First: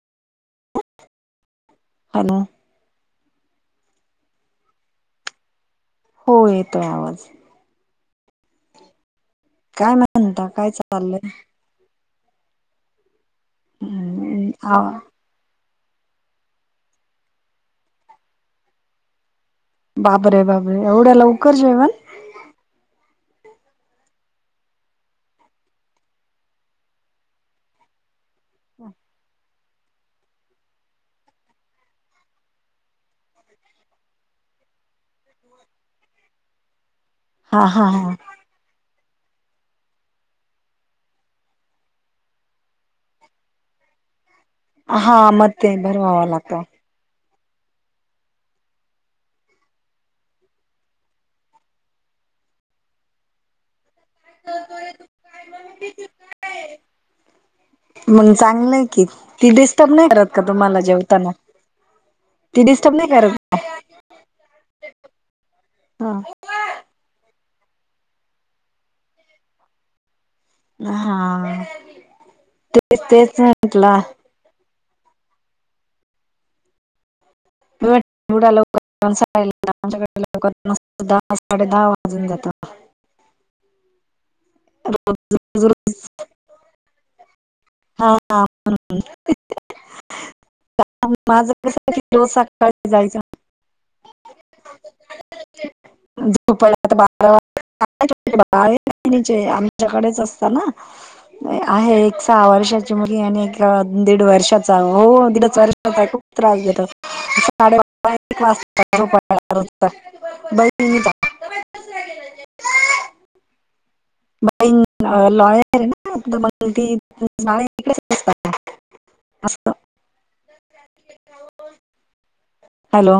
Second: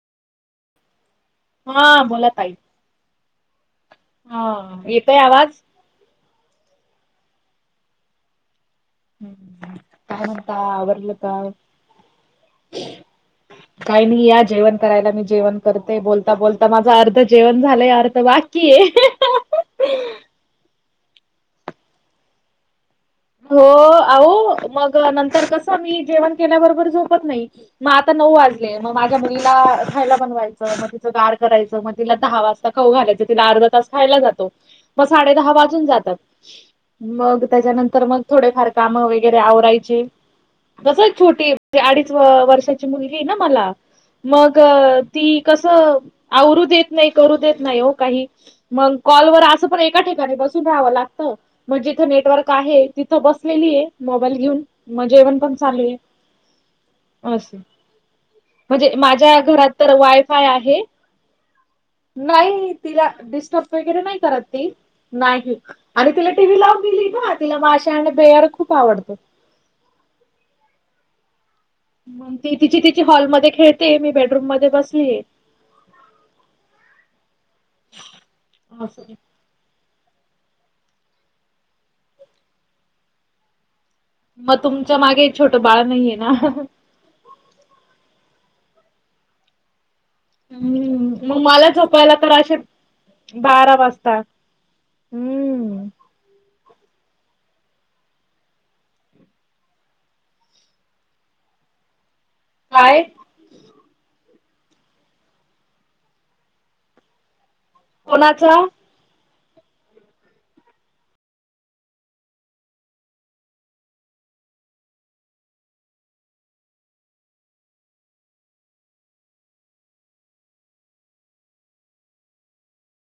हा बौला हॅलो ताई हा येतोय आवाज हो येतोय आवाज ह् काय म्हणता आवरला का काही नाही या जेवण करायला मी जेवण करते बोलता बोलता माझा अर्ध जेवण झालंय अर्ध बाकी आहे बापरे बापरे ऐवढ्या लवकर जेवण हो आहो मग नंतर कस मी जेवण केल्याबरोबर झोपत नाही मग आता नऊ वाजले मग माझ्या मुलीला खायला बनवायचं मग तिचं गार करायचं मग तिला दहा वाजता खाऊ घालायचं तिला अर्धा तास खायला जातो मग साडे दहा वाजून जातात मग हा हा त्याच्यानंतर मग थोडेफार कामं वगैरे आवरायचे कस एक छोटी अडीच वर्षाची मुलगी आहे ना मला मग हा हा ती मग कस ते भरवावा लागतो आवरु देत नाही करू देत नाही हो काही मग कॉलवर असं पण एका ठिकाणी बसून राहावं लागत मग जिथं नेटवर्क आहे तिथं बसलेली आहे मोबाईल घेऊन मग जेवण पण चालू आहे अस मग चांगलंय म्हणजे की माझ्या ती घरात तर डिस्टर्ब नाही करत का वायफाय तुम्हाला आहे जेवताना ती नाही डिस्टर्ब तिला नाही करत डिस्टर्ब वगैरे नाही करत ती नाही हा आणि तिला टी व्ही लावुन दिली ना तिला माशा आणि बेअर खूप आवडतं हा मग ती तिची तेच तिची तेच हॉलमध्ये खेळते म्हटलं मी बेट रूम मध्ये बसली ऐवढ्या लवकर लवून दहा साडे दहा वाजून जातात मग तुमच्या मागे रोज एक छोटं रोज बाळ रोज नाहीये ना हा हा हम्म मग माझं मला कसं झोपायला की रोज तर असे सकाळी जायचं बारा वाजतात हम्म [unintelligible] आमच्याकडेच असत ना आहे एक सहा वर्षाची काय मु दीड वर्षाचा हो दीडच वर्षाचा खूप त्रास झाेतो. साडे वा. कोणाचा बाई लॉयर आहे ना मग ती बा इिकडेच असतात. हॅलो